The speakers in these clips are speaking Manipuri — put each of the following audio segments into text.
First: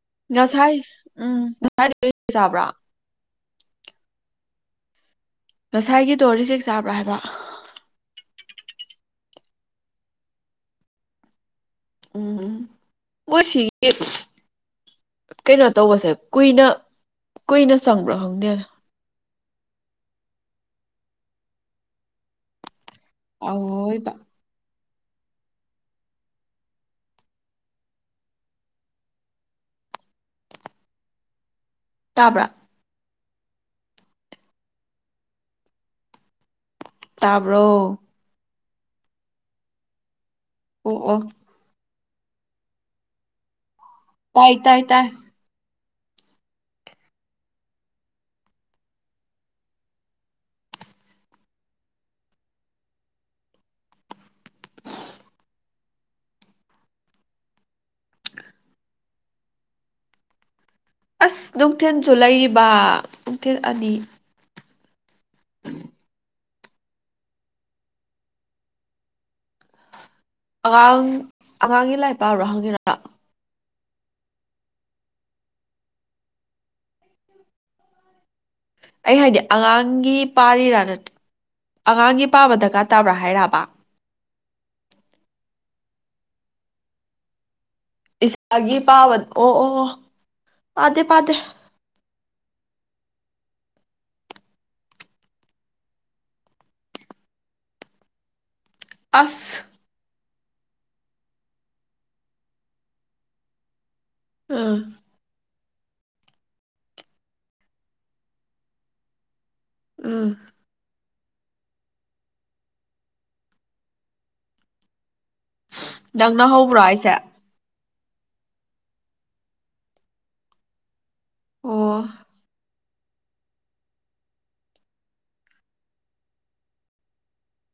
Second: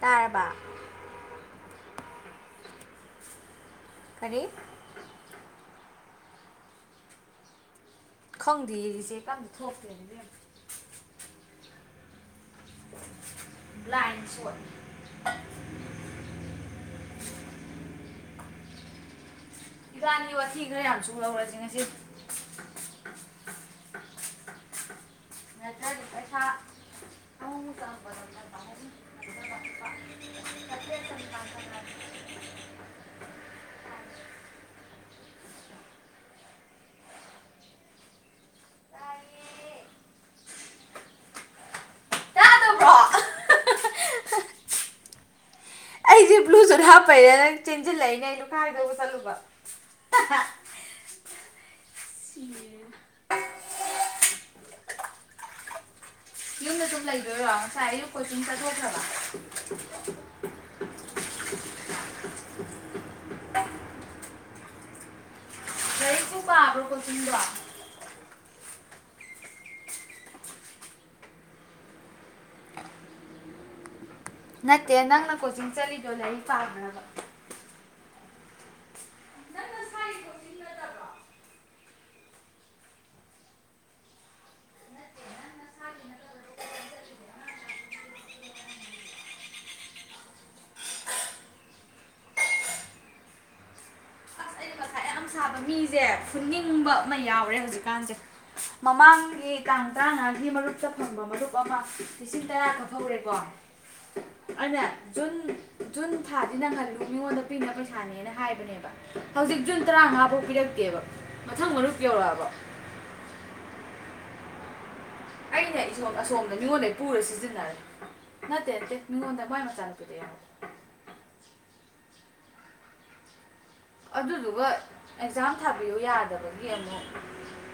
ꯇꯥꯔꯕ ꯉꯁꯥꯏ ꯎꯝ ꯆꯕ꯭ꯔꯥ ꯐꯔꯤ ꯉꯁꯥꯏꯒꯤꯗꯣ ꯔꯤꯆꯦꯛ ꯆꯥꯕ꯭ꯔꯥ ꯍꯥꯏꯕ ꯈꯪꯗꯦ ꯔꯤꯆꯦꯛꯀ ꯑꯝꯇ ꯊꯣꯛꯇ꯭ꯔꯦꯗ ꯏꯕꯦꯝ ꯎꯝ ꯎꯝ ꯃꯣꯏ ꯁꯤꯒꯤ ꯂꯥꯏꯟ ꯁꯣꯠ ꯀꯩꯅꯣ ꯇꯧꯕꯁꯦ ꯀꯨꯏꯅ ꯀꯨꯏꯅ ꯆꯪꯕ꯭ꯔꯣ ꯈꯪꯗꯦꯅꯦ ꯏꯕꯥꯟꯅꯤ ꯋꯥꯊꯤ ꯈꯔ ꯌꯥꯝ ꯁꯨꯍꯧꯔꯁꯤ ꯉꯁꯤ ꯑꯧꯋꯣꯢꯕ ꯄꯩꯁꯥ ꯑꯃꯨꯛꯃꯨꯛ ꯆꯪꯉꯛꯄꯗ ꯉꯝꯅꯕ ꯂꯨꯄꯥ ꯆꯥꯇ꯭ꯔꯦꯠꯇꯪ [unintelligible] ꯇꯥꯕ꯭ꯔꯥ ꯇꯥꯕ꯭ꯔꯣ ꯑꯣ ꯑꯣ ꯈꯥꯪꯗꯕ꯭ꯔꯣ ꯑꯍ ꯍꯥ ꯇꯥꯏ ꯇꯥꯏ ꯇꯥꯏ ꯑꯩꯁꯦ ꯕ꯭ꯂꯨꯇꯨꯠ ꯍꯥꯞꯄꯩꯔ ꯅꯥ ꯆꯦꯟꯁꯤꯜꯂꯛꯏꯅꯦ ꯑꯩꯩꯅ ꯂꯨꯈꯥꯛ ꯍꯩꯗꯣꯛꯎ ꯆꯠꯂꯨꯕ ꯍꯥ ꯍꯥ ꯁꯤ [inaudible] ꯌꯨꯝꯗ ꯑꯗꯨꯨꯝ ꯂꯩꯗꯣꯏꯔꯣ ꯉꯁꯥꯏ ꯑꯌꯨꯛ ꯀꯣꯆꯤꯡ ꯆꯠꯊꯣꯛꯈ꯭ꯔꯕ ꯑꯁ ꯅꯨꯡꯊꯤꯟꯁꯨ ꯂꯩꯔꯤꯕ ꯅꯨꯡꯊꯤꯜ ꯑꯅꯤ ꯂꯥꯏꯔꯤꯛꯄꯨ ꯄꯕ꯭ꯔꯣ ꯀꯣꯆꯤꯡꯗꯣ ꯑꯉꯥꯡ ꯑꯉꯥꯡꯒꯤ ꯂꯥꯏꯔꯤꯛ ꯄ꯭ꯕ ꯍꯪꯉꯤꯔꯣ ꯅꯠꯇꯦ ꯅꯪꯅ ꯀꯣꯆꯤꯡ ꯆꯠꯂꯤꯗꯣ ꯂꯥꯏꯔꯤꯛ ꯄꯥꯕ꯭ꯔꯕ ꯑꯩ ꯍꯥꯏꯗꯤ ꯑꯉꯥꯡꯒꯤ ꯄꯥꯔꯤꯔꯥ ꯑꯉꯥꯡꯒꯤ ꯄꯥꯕ ꯗꯔꯀꯥꯔ ꯇꯥꯕ꯭ꯔꯥ ꯍꯥꯏꯔꯕ ꯏꯁꯥꯒꯤ ꯄꯥꯕꯅꯑꯣ ꯑꯣ ꯄꯗꯦ ꯄꯗꯦ ꯑꯁ ꯑꯩꯅ ꯉꯁꯥꯏ ꯌꯥꯝ ꯁꯥꯕ ꯃꯤꯁꯦ ꯐꯨꯅꯤꯡꯕ ꯑꯃ ꯌꯥꯎꯔꯦ ꯍꯧꯖꯤꯛꯀꯥꯟꯁꯦ ꯃꯃꯥꯡꯒꯤ ꯑꯁ ꯇꯡ ꯇ꯭ꯔꯉꯥ ꯃꯔꯨꯞꯇ ꯐꯪꯕ ꯃꯔꯨꯞ ꯑꯃ ꯂꯤꯁꯤꯡ ꯇꯔꯥꯈꯛ [inaudible] ꯍꯧꯔꯦꯀꯣ ꯎꯝ ꯑꯩꯅꯥ ꯖꯨꯟ ꯖꯨꯟ ꯊꯥꯁꯤ ꯅꯪꯍꯜꯂꯨ ꯃꯤꯉꯣꯟꯗ ꯄꯤꯅꯕ ꯄꯩꯁꯅꯦꯅ ꯍꯥꯏꯕꯅꯦꯕ ꯍꯧꯖꯤꯛ ꯖꯨꯟ ꯎꯝ ꯇꯔꯥꯃꯉꯥꯕꯨ ꯃꯊꯪ ꯃꯔꯨꯞ ꯌꯧꯔꯛꯑꯕꯣ ꯑꯩꯅ ꯏꯁꯣꯝ ꯅꯪꯅ ꯑꯁꯣꯝꯗ ꯍꯧꯕ꯭ꯔꯣ ꯃꯤꯉꯣꯟꯗꯒꯤ ꯍꯥꯏꯁꯦ ꯄꯨꯔ ꯁꯤꯖꯤꯟꯅꯔꯦ ꯅꯇꯦ ꯅꯇꯦ ꯃꯤꯉꯣꯟꯗ ꯃꯥꯏ ꯃꯆꯥꯅꯨꯄꯤꯗꯣ ꯌꯥꯎꯏ ꯑꯣ ꯑꯗꯨꯗꯨꯒ ꯑꯦꯛꯖꯥꯝ ꯊꯥꯕꯤꯌꯨ ꯌꯥꯗꯕꯒꯤ ꯑꯃꯨꯛ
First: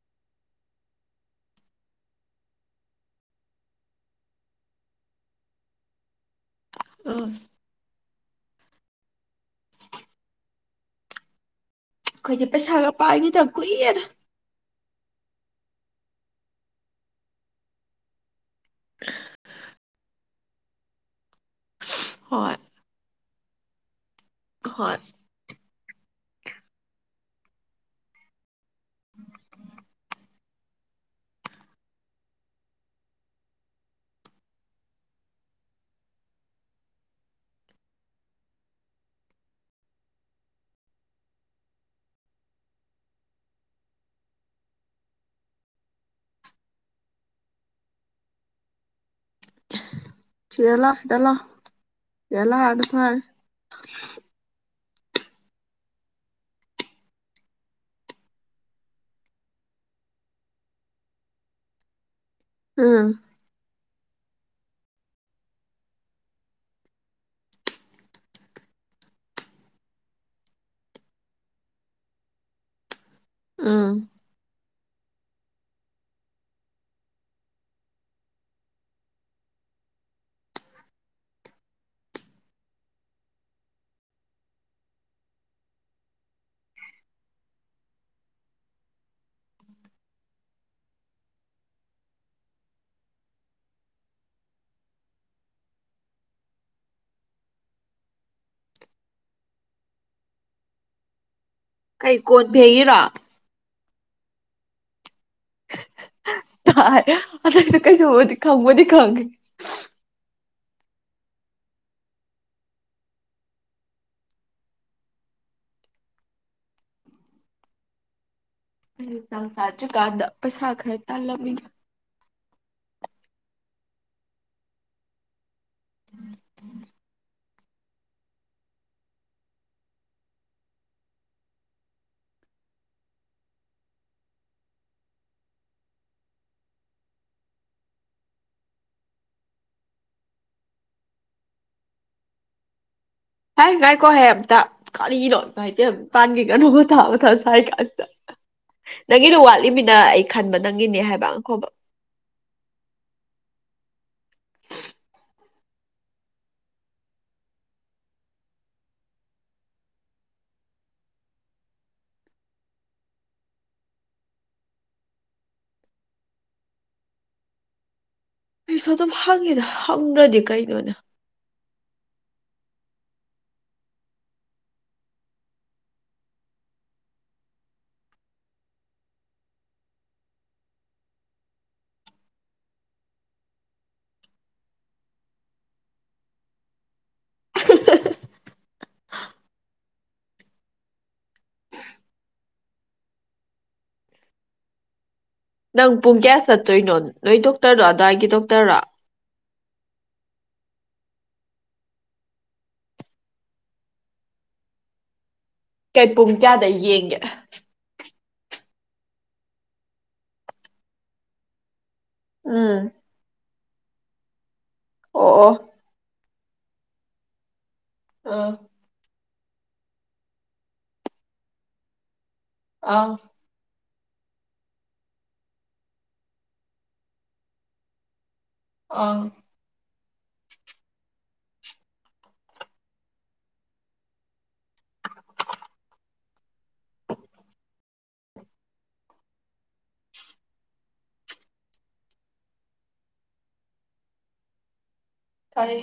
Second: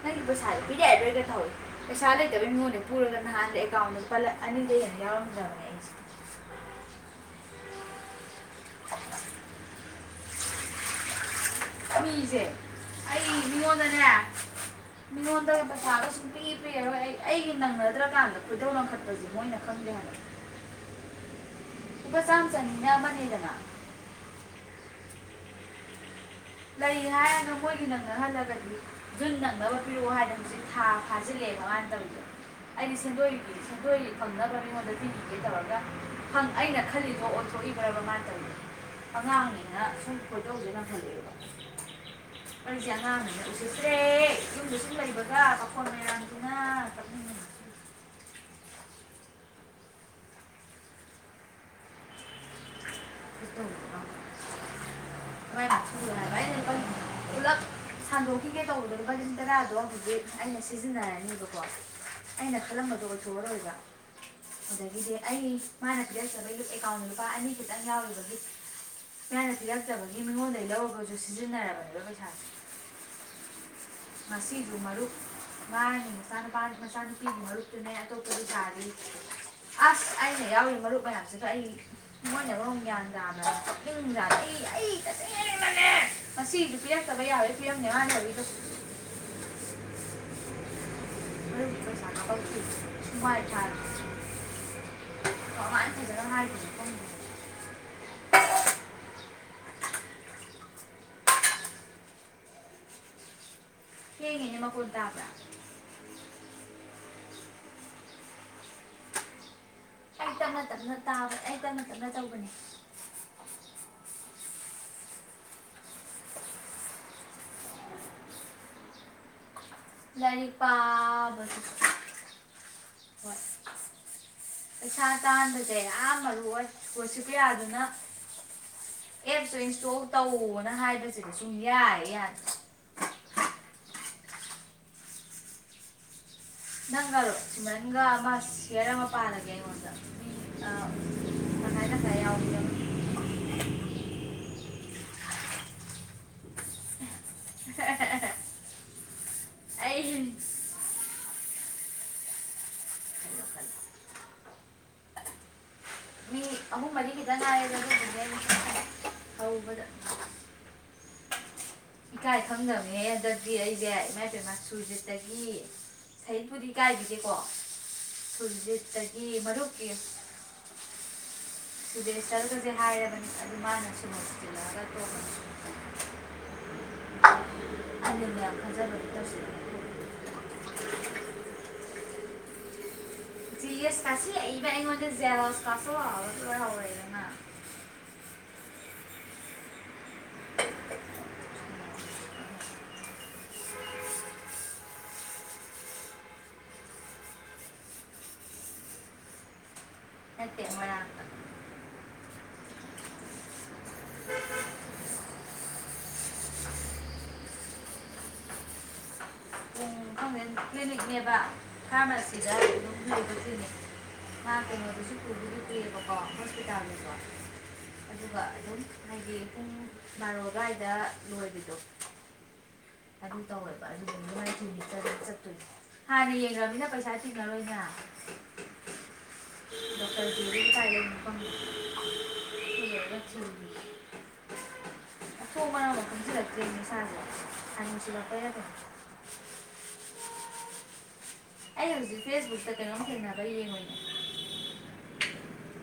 ꯅꯪꯒꯤ ꯄꯩꯁꯥꯁꯦ ꯄꯤꯔꯛ ꯑꯔꯣꯏꯒ ꯇꯧꯏ ꯄꯩꯁꯥ ꯂꯩꯇꯕꯒꯤ ꯃꯉꯣꯟꯗꯩ ꯄꯨꯔꯒ ꯅꯍꯥꯟꯗ ꯑꯦꯀꯥꯎꯟꯗ ꯂꯨꯄ ꯑꯅꯤꯗꯒꯤ ꯍꯦꯟꯅ ꯌꯥꯎꯔꯝꯗ꯭ꯕꯅꯦ ꯑꯩꯁꯤ ꯑꯣꯏ ꯃꯤꯁꯦ ꯑꯩꯈꯣꯏꯒꯤ ꯄꯩꯁꯥꯒ ꯑꯩ ꯄꯥꯏꯒꯤꯗ ꯀꯨꯏꯔꯦꯗ ꯃꯤꯉꯣꯟꯗꯅꯦ ꯃꯤꯉꯣꯟꯗ ꯄꯩꯁꯥꯒ ꯁꯨꯡꯄꯤ ꯄꯤꯔꯣꯏ ꯑꯩ ꯑꯩꯒꯤ ꯅꯪꯅꯗ꯭ꯔꯀꯥꯟꯗ ꯈꯣꯏꯗꯧ ꯂꯈꯠꯄꯁꯦ ꯃꯣꯏꯅ ꯈꯪꯗꯦ ꯍꯏꯕ ꯂꯨꯄ ꯆꯥꯝ ꯍꯣꯏ ꯆꯅꯤ ꯑꯃꯅꯤꯗꯅ ꯍꯣꯏ ꯂꯩ ꯍꯥꯏꯔꯒ ꯃꯣꯏꯒꯤ ꯅꯪꯅꯍꯜꯂꯒꯗꯤ ꯖꯨꯟ ꯅꯪꯅꯕ ꯄꯤꯔꯛꯑꯣ ꯍꯥꯏꯗꯅꯖꯤ ꯊꯥ ꯐꯥꯖꯤꯜꯂꯛꯑꯦꯕ ꯃꯥꯅ ꯇꯧꯔꯤꯗꯣ ꯑꯩꯗꯤ ꯁꯦꯟꯗꯣꯏꯒꯤ ꯁꯦꯟꯗꯣꯏꯒꯤ ꯐꯪꯅꯕ ꯃꯤꯉꯣꯟꯗ ꯄꯤꯕꯤꯒꯦ ꯇꯧꯔꯒ ꯑꯩꯅ ꯈꯜꯂꯤꯗꯣ ꯑꯣꯟꯊꯣꯛꯏꯕ꯭ꯔꯕ ꯃꯥꯅꯇꯧꯏꯗꯣ ꯑꯉꯥꯡꯅꯤꯅ ꯁꯨꯝ ꯈꯣꯏ ꯗꯧꯁꯦ ꯂꯥꯡꯈꯠꯂꯦꯕ ꯑꯩꯁꯦ ꯑꯉꯥꯡꯅꯅꯦ ꯎꯁꯤꯠꯇ꯭ꯔꯦ ꯌꯨꯝꯗꯁꯨꯨꯝ ꯂꯩꯕꯒ ꯄꯈꯣꯟ ꯃꯌꯥꯝꯖꯤꯅ ꯀꯞꯅꯤꯡꯉꯦ ꯁꯤꯗ ꯂꯥꯎ ꯁꯤꯗ ꯂꯥꯎ ꯁꯤꯗ ꯂꯥꯎꯍꯥꯏꯅꯦ ꯐꯔꯦ ꯅꯃꯥꯏ ꯃꯊꯨꯔꯥ ꯍꯥꯏꯕ ꯑꯩꯅ ꯂꯨꯄꯥ ꯄꯨꯂꯞ ꯁꯟꯗꯣꯛꯈꯤꯒꯦ ꯇꯧꯕꯗꯣ ꯂꯨꯄꯥ ꯂꯤ ꯇꯔꯥꯗꯣ ꯍꯧꯖꯤꯛ ꯑꯩꯅ ꯁꯤꯖꯤꯟꯅꯤꯕꯀꯣ ꯑꯩꯅ ꯈꯜꯂꯝꯕꯗꯣ ꯎꯝ ꯑꯣꯏꯊꯣꯛꯑꯔꯣꯏꯕ ꯑꯗꯒꯤꯗꯤ ꯑꯩ ꯃꯥꯅ ꯄꯤꯔꯀꯇ꯭ꯔꯒ ꯑꯦꯀꯥꯎꯟꯗ ꯂꯨꯄꯥ ꯑꯅꯤ ꯈꯤꯇꯪ ꯌꯥꯎꯕꯒꯤ ꯃꯌꯥꯅ ꯄꯤꯂꯛꯇꯕꯒꯤ ꯃꯤꯉꯣꯟꯗꯒꯤ ꯂꯧꯔꯒꯁꯨ ꯁꯤꯖꯤꯟꯅꯔꯕꯅꯦꯕ ꯄꯩꯁꯥꯁꯦ ꯎꯝ ꯉꯁꯤꯁꯨ ꯃꯔꯨꯞ ꯃꯥꯒꯤ ꯃꯆꯥꯅꯨꯄꯥ ꯃꯆꯥꯅꯨꯄꯤꯒꯤ ꯃꯔꯨꯞꯇꯨꯅꯦ ꯑꯇꯣꯞꯄꯖꯨ ꯊꯥꯔꯤ ꯑꯁ ꯑꯩꯅ ꯌꯥꯎꯔꯤ ꯃꯔꯨꯞ ꯃꯌꯥꯝꯁꯤꯒ ꯑꯩ ꯃꯣꯏꯅ ꯃꯔꯣꯝ ꯒ꯭ꯌꯥꯟ ꯇꯥꯗꯕꯅꯦ ꯀꯞꯅꯤꯡꯖꯠꯅꯤ ꯑꯩꯗꯅꯦ ꯉꯁꯤꯗꯤ ꯄꯤꯔꯛꯇꯕ ꯌꯥꯔꯣꯏ ꯄꯤꯔꯝꯅꯦ ꯃꯥ ꯂꯩꯍꯧꯔꯤꯗꯣ ꯃꯔꯨꯞ ꯄꯩꯁ ꯀꯞꯄꯛꯇꯦ ꯊꯨꯃꯥꯏ ꯊꯥꯁꯦ ꯀꯃꯥꯏ ꯐꯖꯅꯥ ꯍꯥꯏꯗꯣꯏꯅꯣ ꯈꯪꯗꯦꯕ ꯀꯩ ꯀꯣꯟꯐꯦꯡꯉꯤꯔꯣ ꯐꯦꯡꯉꯤꯅꯤ ꯃꯈꯣꯟꯇꯕ꯭ꯔꯥ ꯍꯥ ꯍꯥ ꯍꯥ ꯇꯔꯦ ꯑꯗꯣꯏꯁꯨ ꯀꯁꯨꯕꯨꯗꯤ ꯀꯩꯁꯨꯕꯨꯗꯤ ꯈꯪꯕꯨꯗꯤ ꯈꯥꯉꯦ ꯑꯩ ꯇꯞꯅ ꯇꯞꯅ ꯇꯥꯕ ꯑꯩ ꯇꯞꯅ ꯇꯞꯅ ꯇꯧꯕꯅꯤ [unintelligible] [unintelligible] ꯀꯥꯗ ꯂꯥꯏꯔꯤꯛ ꯄꯩꯁꯥ ꯈꯔ ꯄꯥꯕꯁꯨ ꯇꯜꯂꯝꯃꯤꯒ ꯍꯣꯏ ꯄꯩꯁꯥ ꯇꯥꯟꯕꯁꯦ ꯌꯥꯝ ꯃꯔꯨ ꯑꯣꯏ ꯄꯣꯁꯤꯕꯤꯌꯥꯗꯨꯅ ꯑꯦꯞꯁꯇꯨ ꯏꯟꯁꯇꯣꯜ ꯇꯧꯅ ꯍꯥꯏꯕꯁꯤꯗ ꯁꯨꯡ ꯌꯥ ꯍꯦꯛ ꯌꯥꯗꯦ ꯅꯪꯒꯜꯂꯣ ꯁꯤꯃꯔꯟꯒ ꯑꯃ ꯁꯤꯌꯔ ꯑꯃ ꯄꯥꯜꯂꯒꯦ ꯑꯩꯉꯣꯟꯗ ꯉꯁꯥꯏ ꯇꯁꯥꯏ ꯌꯥꯎꯈꯤꯕ ꯍꯥꯏ ꯉꯥꯏꯀꯣ ꯍꯥꯏ ꯑꯝꯇ ꯀꯔꯤꯅꯣ ꯏꯃꯥꯢ ꯄꯦꯝ ꯄꯥꯟꯈꯤꯒ ꯑꯗꯨꯒ [unintelligible] ꯐ ꯅꯪꯒꯤꯗꯣ ꯋꯥꯠꯂꯤꯃꯤꯅ ꯑꯩ ꯈꯟꯕ ꯅꯪꯒꯤꯅꯦ ꯍꯥꯏꯕ ꯈꯣꯕ ꯃꯤ ꯑꯃꯍꯨꯨꯝ ꯃꯔꯤ ꯈꯤꯇꯪ ꯉꯥꯏꯔꯦꯅ ꯍꯧꯕꯗ ꯏꯀꯥꯏ ꯈꯪꯗꯕꯝꯅꯦ ꯍꯟꯗꯛꯇꯤ ꯑꯩꯁꯦ ꯏꯃꯥꯏ ꯄꯦꯝꯃ ꯁꯨꯔꯖꯤꯠꯇꯒꯤ ꯁꯍꯤꯄꯨꯗꯤ ꯏ ꯀꯥꯏꯕꯤꯗꯦꯀꯣ ꯑꯩꯁꯨ ꯑꯗꯨꯝ ꯍꯪꯉꯤꯗ ꯍꯪꯒ꯭ꯔꯗꯤ ꯀꯩꯅꯣꯅꯦ ꯇꯨꯗꯦꯁ ꯆꯜꯒꯤꯁꯦ ꯍꯥꯏꯔꯕꯅꯤ ꯑꯗꯨ ꯃꯥꯅ ꯁꯃ ꯊꯤꯜꯂꯛꯑꯒ ꯇꯣꯡꯉꯅꯤ ꯈꯅꯦ ꯈꯟꯖꯕꯗꯨ ꯇꯧꯁꯤ [unintelligible] ꯀꯁꯤꯕ ꯑꯩꯉꯣꯟꯗ ꯖꯦꯜꯁ ꯀꯁꯂꯛꯑꯗꯤ ꯂꯣꯏꯍꯧꯔꯦꯗꯅ ꯅꯪ ꯄꯨꯡ ꯀꯌꯥ ꯆꯠꯇꯣꯏꯅꯣ ꯅꯣꯏ ꯗꯣꯛꯇꯔꯅꯣ ꯑꯗꯥꯏꯒꯤ ꯗꯣꯛꯇꯔꯔꯥ ꯅꯠꯇꯦ ꯃꯣꯏꯔꯥꯡꯗ ꯀꯩ ꯄꯨꯡ ꯀꯌꯥꯗ ꯌꯦꯡꯒꯦ ꯄꯨꯡ ꯈꯪꯗꯦ ꯀ꯭ꯂꯤꯅꯤꯛꯅꯦꯕ ꯐꯥꯔꯃꯥꯁꯤꯗ ꯎꯝ ꯑꯗꯨꯝ ꯂꯩꯕ ꯀ꯭ꯂꯤꯅꯤꯛ ꯑꯥ ꯑꯣ ꯑꯣ ꯍꯣꯁꯄꯤꯇꯥꯜꯗꯁꯨ ꯑꯗꯨꯒ ꯑꯣ ꯑꯗꯨꯝ ꯍꯥꯏꯗꯤ ꯄꯨꯡ ꯕꯥꯔꯣꯗꯥꯏꯗ ꯂꯣꯏꯕꯤꯗꯣ ꯑꯥ ꯑꯥ ꯑꯗꯨ ꯇꯧꯋꯦ [unintelligible] ꯍꯥꯟꯅ ꯌꯦꯡꯈ꯭ꯔꯃꯤꯅꯤꯅ ꯄꯩꯁꯥ ꯊꯤꯡꯉꯔꯣꯏꯗꯅ ꯑꯥ ꯗꯣꯛꯇꯔ ꯀ꯭ꯂꯤꯅꯤꯛ ꯀꯥꯏ ꯂꯩꯒ ꯈꯪꯗꯦ [unintelligible] ꯃꯊꯣꯡ ꯃꯔꯝ ꯈꯪꯖꯤꯂꯛꯇꯦꯅꯦ ꯏꯁꯥꯥꯁꯦ [unintelligible] ꯀꯩꯅꯣ ꯑꯩ ꯍꯧꯖꯤꯛ ꯐꯦꯁꯕꯨꯛꯇ ꯀꯩꯅꯣꯝ ꯊꯦꯡꯅꯕ ꯌꯦꯡꯉꯧꯏꯅꯦ ꯀꯔꯤ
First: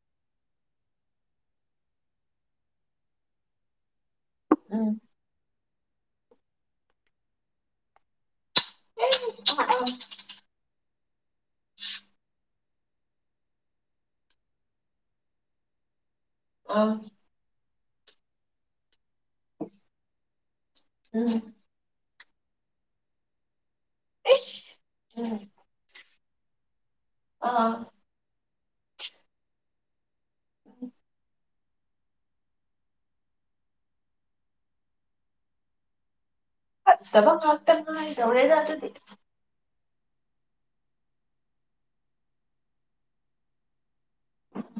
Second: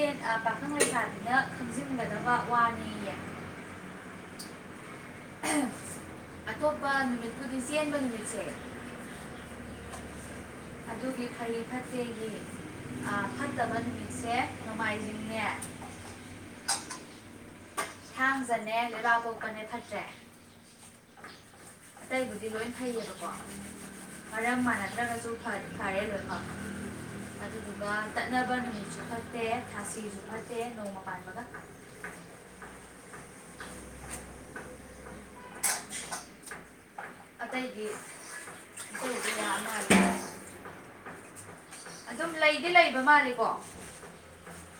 ꯏꯁꯠ ꯄꯥꯈꯪ ꯂꯩꯁꯥꯕꯤꯅ ꯈꯪꯖꯤꯟꯒꯗꯕ ꯋꯥꯅꯦꯌꯦ ꯎꯝ ꯑꯇꯣꯞꯄ ꯅꯨꯃꯤꯠꯄꯨꯗꯤ ꯆꯦꯟꯕ ꯅꯨꯃꯤꯠꯁꯦ [unintelligible] ꯑꯗꯨꯒꯤ ꯐꯔꯦ ꯐꯠꯇꯦꯒꯤ ꯐꯠꯇꯕ ꯅꯨꯃꯤꯠꯁꯦ ꯅꯣꯡꯃꯥꯏꯖꯤꯡꯅꯦ ꯑꯥ ꯊꯥꯡꯖꯅꯦ ꯂꯩꯕꯥꯛ ꯄꯣꯛꯛꯄꯅꯦ ꯐꯠꯇꯔꯦ ꯎꯝ ꯑꯇꯩꯕꯨꯗꯤ ꯂꯣꯏ ꯐꯩꯌꯦꯕꯀꯣ ꯃꯔꯝ ꯏꯁ ꯃꯅꯥꯛꯗ꯭ꯔꯒꯁꯨ ꯎꯝ ꯐ ꯐꯥꯔꯦ ꯂꯣꯏ ꯑꯥ ꯑꯥ ꯑꯗꯨꯗꯨꯒ ꯇꯠꯅꯕ ꯖꯨ ꯐꯠꯇꯦ ꯊꯥꯁꯤꯖꯨ ꯐꯠꯇꯦ ꯅꯣꯡꯃ ꯄꯥꯟꯕꯒ ꯐꯠꯇꯕ ꯉꯥꯛꯇ ꯑꯇꯩꯗꯤ ꯉꯥꯏꯗꯧꯔꯦꯗ ꯑꯗꯨꯗꯤ ꯑꯇꯩꯗꯤ [inaudible] ꯑꯗꯨꯝ ꯂꯩꯗꯤ ꯂꯩꯕ ꯃꯥꯜꯂꯤꯀꯣ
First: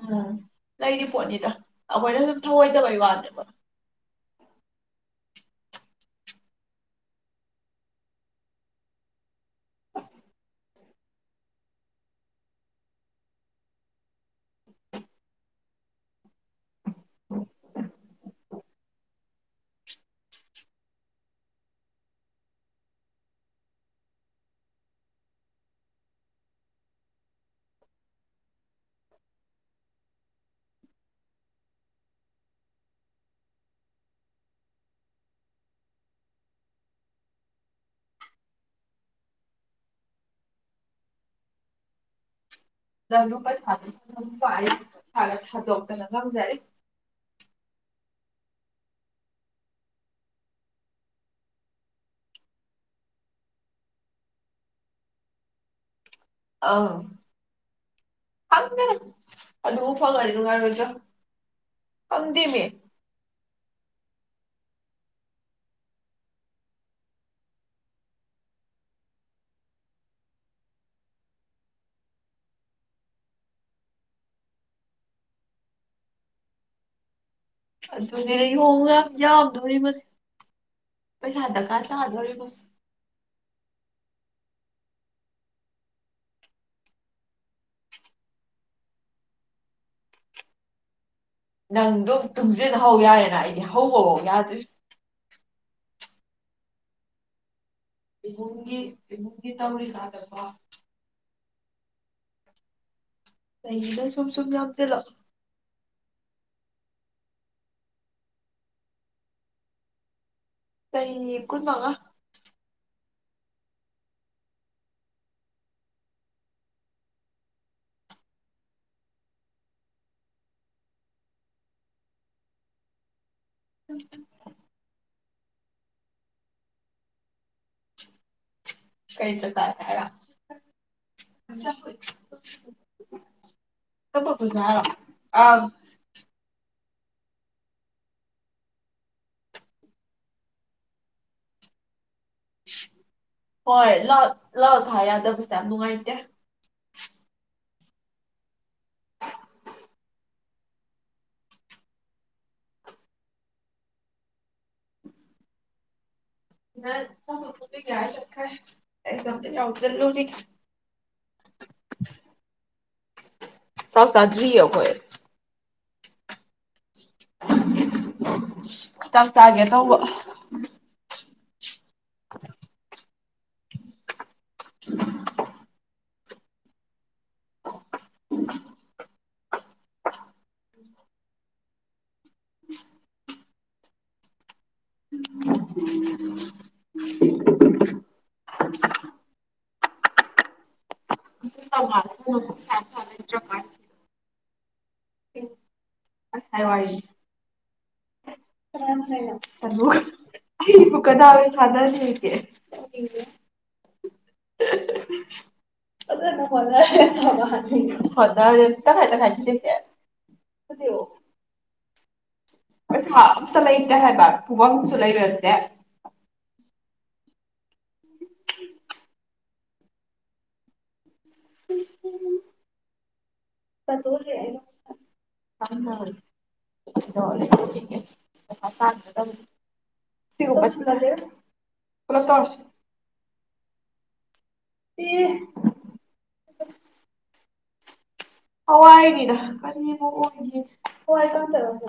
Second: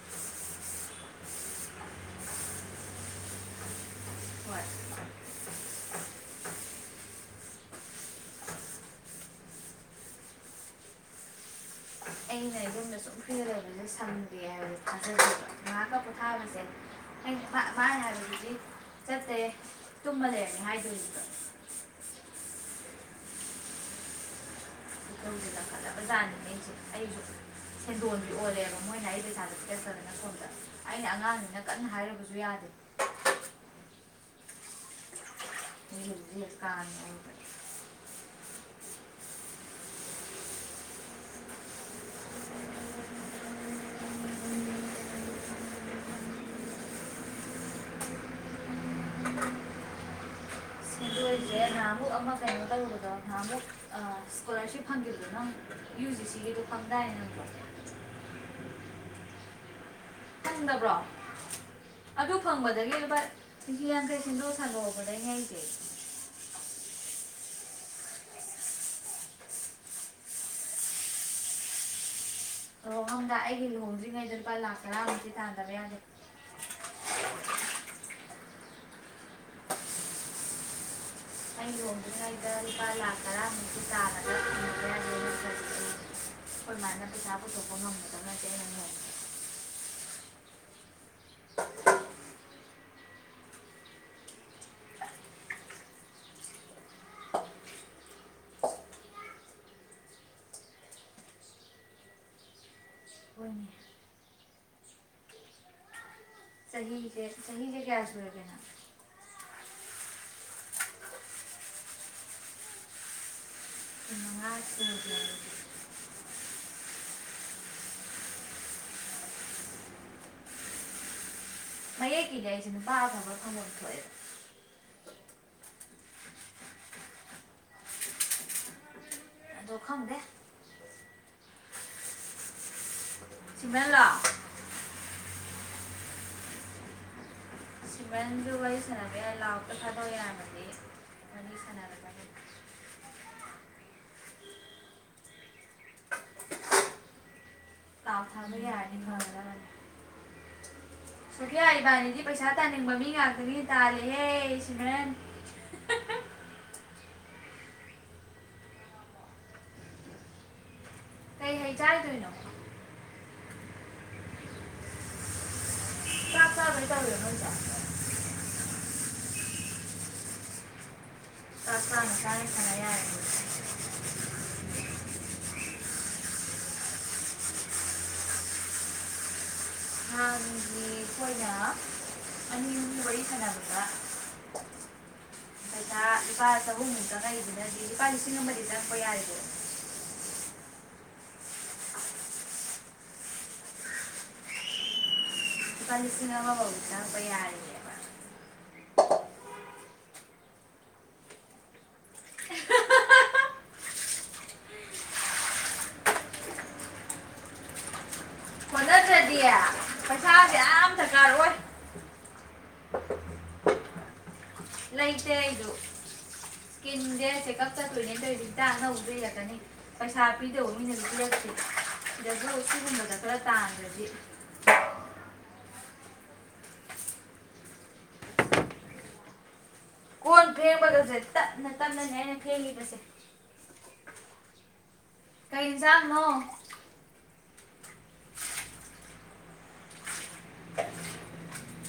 ꯎꯝ ꯂꯩꯔꯤ ꯄꯣꯠꯅꯤꯗ ꯑꯈꯣꯏꯅ ꯁꯨꯝ ꯊꯧꯑꯣꯏꯗꯕꯩ ꯋꯥꯅꯦꯕ ꯍꯣꯏ ꯑꯩꯅ ꯌꯨꯝꯗ ꯁꯨꯛ ꯀꯨꯏ ꯂꯩꯕꯖꯦ ꯁꯪꯗꯦ ꯍꯥꯏꯕ ꯊꯥꯖꯗꯦꯕ ꯉꯍꯥꯛꯀ ꯄꯣꯊꯥꯕꯖꯦ ꯑꯩꯅ ꯃꯥ ꯃꯥꯅ ꯍꯥꯏꯕꯗꯗꯤ ꯆꯠꯇꯦ ꯇꯨꯝꯃ ꯂꯩꯔꯝꯃꯦ ꯍꯥꯏꯗꯣꯏꯅꯦꯕ ꯈꯣꯏꯗꯧꯖꯦ ꯂꯪꯈꯠꯂꯕꯖꯥꯠꯅꯤ ꯑꯩꯖꯦ ꯑꯩꯖꯨ ꯁꯦꯟꯗꯣꯟꯕꯤ ꯑꯣꯜꯂꯦꯕ ꯃꯣꯏꯅ ꯑꯩ ꯄꯩꯁꯥꯁꯦ ꯄꯤꯔꯛꯇꯗꯅ ꯁꯣꯝꯗ ꯑꯩꯅ ꯑꯉꯥꯡꯅꯤꯅ ꯀꯟꯅ ꯍꯥꯏꯔꯨꯕꯖꯨ ꯌꯥꯗꯦ ꯏꯁꯦ ꯐꯥꯖꯅ ꯀꯪꯉꯦ ꯑꯩ ꯅꯪꯗꯨ ꯄꯩꯁꯥꯗꯤ ꯑꯗꯨꯝ ꯄꯥꯏꯌꯦ ꯊꯥꯒ ꯊꯥꯗꯣꯛꯇꯅ ꯉꯝꯖꯔꯤ [inaudible] ꯁꯦꯟꯗꯣꯏꯖꯦ ꯅꯍꯥꯃꯃꯨꯛ ꯑꯃ ꯀꯩꯅꯣ ꯇꯧꯔꯨꯕꯗꯣ ꯅꯍꯥꯟꯃꯨꯛ ꯁ꯭ꯀꯣꯂꯔꯁꯤꯞ ꯐꯪꯒꯤꯕꯗꯣ ꯅꯪ ꯌꯨ ꯖꯤ ꯁꯤ ꯒꯤꯗꯣ ꯑꯪ ꯐꯪꯗꯥꯏꯅꯦ ꯅꯪꯕꯣ ꯍꯜꯂꯣ ꯐꯪꯗꯕ꯭ꯔꯣ ꯑꯗꯨ ꯐꯪꯗꯦꯃꯤ ꯐꯪꯕꯗꯒꯤ ꯂꯨꯄꯥ ꯂꯤꯁꯤꯡ ꯌꯥꯡꯈꯩ ꯁꯦꯟꯗꯣꯏ ꯁꯥꯟꯗꯣꯛꯍꯧꯕꯗꯩꯅꯦ ꯑꯩꯖꯦ [inaudible] ꯂꯨꯍꯣꯡꯉꯝꯗꯥꯏ ꯑꯩꯒꯤ ꯂꯨꯍꯣꯡꯗ꯭ꯔꯤꯉꯩꯗ ꯂꯨꯄꯥ ꯂꯥꯛ ꯇꯔꯥꯃꯨꯛꯇꯤ ꯇꯥꯟꯗꯕ ꯌꯥꯗꯦ ꯑꯗꯨꯅꯦ ꯑꯩ ꯂꯨꯍꯣꯡꯒ ꯌꯥꯝꯗꯣꯔꯤ ꯃꯁꯤ ꯑꯩ ꯂꯨꯍꯣꯡꯗ꯭ꯔꯤꯉꯩꯗ ꯂꯨꯄꯥ ꯂꯥꯛ ꯇꯔꯥꯃꯨꯛꯇꯤ ꯇꯥꯔ ꯈꯣꯏꯃꯥꯅ ꯄꯩꯁꯥ ꯄꯨꯊꯣꯛꯄ ꯉꯝꯒꯗꯕ ꯅꯠꯇꯦ ꯑꯩ ꯂꯨꯍꯣꯡꯕꯗ ꯅꯪꯗꯣ ꯇꯨꯡꯖꯤꯟ ꯍꯧ ꯌꯥꯔꯦꯅ ꯑꯩꯗꯤ ꯍꯧꯕꯐꯧ ꯌꯥꯗ꯭ꯔꯤ ꯏꯃꯨꯡꯒꯤ ꯏꯃꯨꯡꯒꯤ ꯇꯧꯔꯤꯀꯥꯟꯗꯀꯣ ꯍꯣꯏꯅꯦ ꯆꯍꯤꯗ ꯁꯨꯝ ꯁꯨꯝ ꯌꯥꯝꯖꯤꯜꯂꯛ ꯆꯍꯤꯖꯦ ꯆꯍꯤꯒ ꯀꯌꯥ ꯁꯨꯔꯒꯦ ꯅꯪ ꯆꯩ ꯀꯨꯟꯃꯉꯥ ꯀꯨꯟꯃꯉꯥ ꯁꯨꯗꯦ ꯑꯩꯗꯤ ꯃꯌꯦꯛꯀꯤꯗꯤ ꯑꯩꯖꯦ ꯅꯨꯄꯥ ꯑꯐꯕ ꯐꯪꯕꯝ ꯊꯣꯛꯏ ꯁ꯭ꯄꯦꯗ ꯇꯥꯏ ꯑꯗꯣ ꯍꯥꯏꯔꯣ ꯁꯤꯃꯦꯟ [unintelligible] ꯀꯝꯕ ꯂꯥꯛꯑꯣ ꯄꯨꯖꯦ ꯍꯥꯏꯔꯣ ꯑꯪ ꯁꯤꯃ꯭ꯔꯟꯗꯨ ꯋꯥꯔꯤ ꯁꯥꯅꯕ ꯌꯥꯏ ꯂꯥꯎꯇ ꯊꯥꯗꯣꯛ ꯌꯥꯕꯅꯤ ꯋꯥꯔꯤ ꯁꯥꯟꯅꯒꯗꯕ ꯍꯣꯏ ꯂꯥꯎꯠ ꯂꯥꯎꯠ ꯊꯥ ꯌꯥꯗꯕꯖꯦ ꯌꯥꯝ ꯅꯨꯡꯉꯥꯏꯇꯦ ꯂꯥꯎꯠ ꯊꯥꯕ ꯌꯥꯔꯗꯤ ꯐꯒꯗꯕꯅꯤ [inaudible] ꯁꯣꯐꯤꯌꯥ ꯏꯕꯥꯅꯤꯗꯤ ꯄꯩꯁꯥ ꯇꯥꯟꯅꯤꯡꯕ ꯃꯤ ꯉꯥꯛꯇꯅꯤꯅ ꯇꯥꯜꯂꯦꯍꯦ ꯁꯤꯝꯔꯟ [inaudible] [unintelligible] ꯑꯦꯛꯖꯥꯝꯇꯤꯠ ꯌꯥꯎꯖꯜꯂꯨ ꯀꯩ ꯍꯩ ꯆꯥꯏꯗꯣꯏꯅꯣ ꯆꯥꯛ ꯆꯥꯗ꯭ꯔꯤꯌꯦ ꯑꯈꯣꯏ ꯆꯥꯛ ꯆꯥꯗ꯭ꯔꯤ [inaudible] ꯆꯥꯛ ꯆꯥꯒꯦ ꯇꯧꯕ [inaudible] [inaudible] [inaudible] ꯍ ꯍꯝ [inaudible] ꯂꯨꯄꯥ ꯆꯍꯨꯝꯃꯨꯛ ꯆꯪꯉꯛꯢꯁꯤꯅꯗꯤ ꯂꯨꯄꯥ ꯂꯤꯁꯤꯡ ꯑꯃꯗꯤ ꯆꯉꯛꯄ ꯌꯥꯔꯦꯗꯅ [unintelligible] ꯂꯨꯄꯥ ꯂꯤꯁꯤꯡ ꯉꯁꯥꯏ ꯑꯃꯕꯧꯗꯤ ꯆꯪꯉꯛꯄ ꯌꯥꯔꯤꯌꯦ ꯑꯩꯕꯨ ꯀꯅꯥꯒ ꯁꯥꯟꯅꯅꯤꯒꯦ ꯍꯦ ꯍꯦ ꯍꯦ ꯑꯗꯣ ꯅꯈꯣꯟꯗꯣ ꯌꯥꯝ ꯃꯥꯜꯂꯦꯕ ꯍꯣꯠꯅꯔꯤꯅꯤ ꯇꯪꯈꯥꯢ ꯇꯪꯈꯥꯏ ꯁꯣꯏꯖꯤꯟꯁꯦ ꯊꯨꯗꯦꯛꯑꯣ ꯃꯣꯢꯁꯤꯃ ꯑꯝꯇ ꯂꯩꯇꯦ ꯍꯥꯏꯕ ꯄꯨꯕꯝꯁꯨ ꯂꯩꯔꯛꯇꯦ ꯆꯦꯛꯀꯞ ꯆꯠꯇꯣꯢꯅꯦ ꯇꯧꯔꯤꯁꯦ ꯍꯤꯗꯥꯛ ꯑꯅꯧꯕꯁꯨ ꯢꯔꯛꯀꯅꯤ ꯄꯩꯁꯥ ꯄꯤꯗꯧ ꯃꯤꯅꯁꯨ ꯄꯤꯔꯛ ꯁꯤꯗꯁꯨ ꯁꯤꯒꯨꯝꯕꯗ ꯈꯔ ꯇꯥꯟꯗ꯭ꯔꯗꯤ ꯄꯩꯁꯥ ꯇꯥꯟꯒꯗꯕꯅꯤ [unintelligible] ꯇꯞꯅ ꯇꯞꯅꯅꯦ ꯑꯩꯅ ꯇꯧꯔꯁꯤ ꯐꯦꯡꯉꯤꯕꯁꯦ ꯢ ꯀꯩ ꯏꯟꯖꯥꯡꯅꯣ ꯍꯋꯥꯏꯅꯤꯗ ꯀꯔꯤꯕꯨ ꯑꯣꯏꯅꯤ ꯍꯋꯥꯏ ꯀꯥꯡꯇꯛꯔ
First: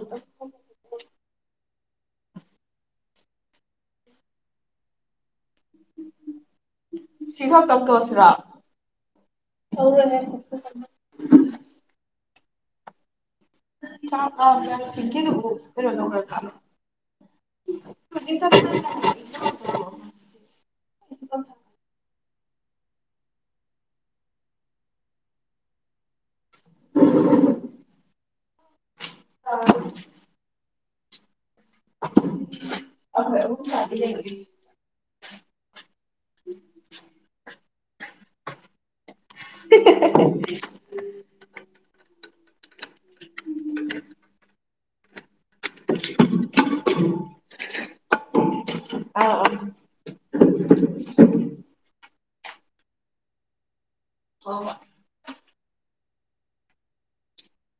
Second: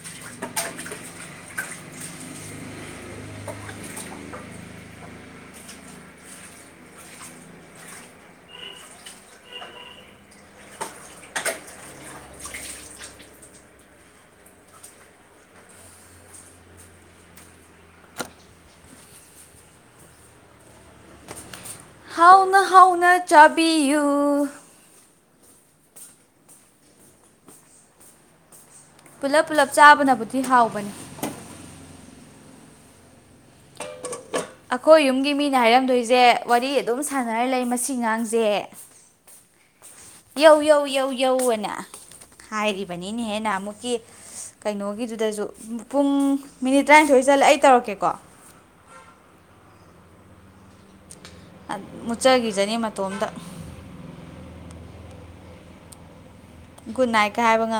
ꯁꯤ ꯈꯛꯇꯪ ꯇꯧꯔꯁꯤꯔꯣ ꯑꯣꯛꯑꯣꯏꯍꯦ ꯑꯁꯤꯈꯛꯇꯪ ꯆꯥ ꯐꯥ [inaudible] ꯀꯤꯀꯤꯗꯨꯕꯨ ꯀꯩꯅꯣ ꯇꯧꯈ꯭ꯔ ꯖꯥꯠꯂꯣ ꯍꯧꯖꯤꯛꯇ ꯊꯥꯈꯤꯕꯅꯤꯗ ꯏꯅꯥꯎꯗꯣ ꯍꯥꯎꯅ ꯍꯥꯎꯅ ꯆꯥꯕꯤꯌꯨ ꯄꯨꯂꯞ ꯄꯨꯂꯞ ꯆꯥꯕꯅꯕꯨꯗꯤ ꯍꯥꯎꯕꯅꯦ ꯑꯈꯣꯢ ꯑꯍꯨꯝ ꯆꯥꯕꯤꯔꯒꯦ ꯑꯩꯈꯣꯏ ꯌꯨꯝꯒꯤ ꯃꯤꯅ ꯍꯥꯏꯔꯝꯗꯣꯏꯁꯦ ꯋꯥꯔꯤ ꯑꯗꯨꯝ ꯁꯥꯟꯅꯔ ꯂꯩ ꯃꯁꯤꯉꯥꯡꯁꯦ ꯌꯧ ꯌꯧ ꯌꯧ ꯌꯧ ꯑꯅ ꯍꯥꯏꯔꯤꯕꯅꯤꯅꯦꯍꯦ ꯅꯍꯥꯟꯃꯨꯛꯀꯤ ꯀꯩꯅꯣꯒꯤꯗꯨꯗꯁꯨ ꯄꯨꯡ ꯃꯤꯅꯤꯠ ꯇꯔꯥꯅꯤꯊꯣꯏ ꯆꯠꯂꯦ ꯑꯩ ꯇꯧꯔꯛꯀꯦ ꯀꯣ ꯑꯥ ꯑꯥ [inaudible] ꯃꯨꯠꯆꯈꯤꯖꯅꯤ ꯃꯇꯣꯝꯗ ꯍꯣꯏ ꯍꯣꯢ ꯒꯨꯟꯅꯥꯏꯠꯀ ꯍꯥꯏꯕ ꯉꯝ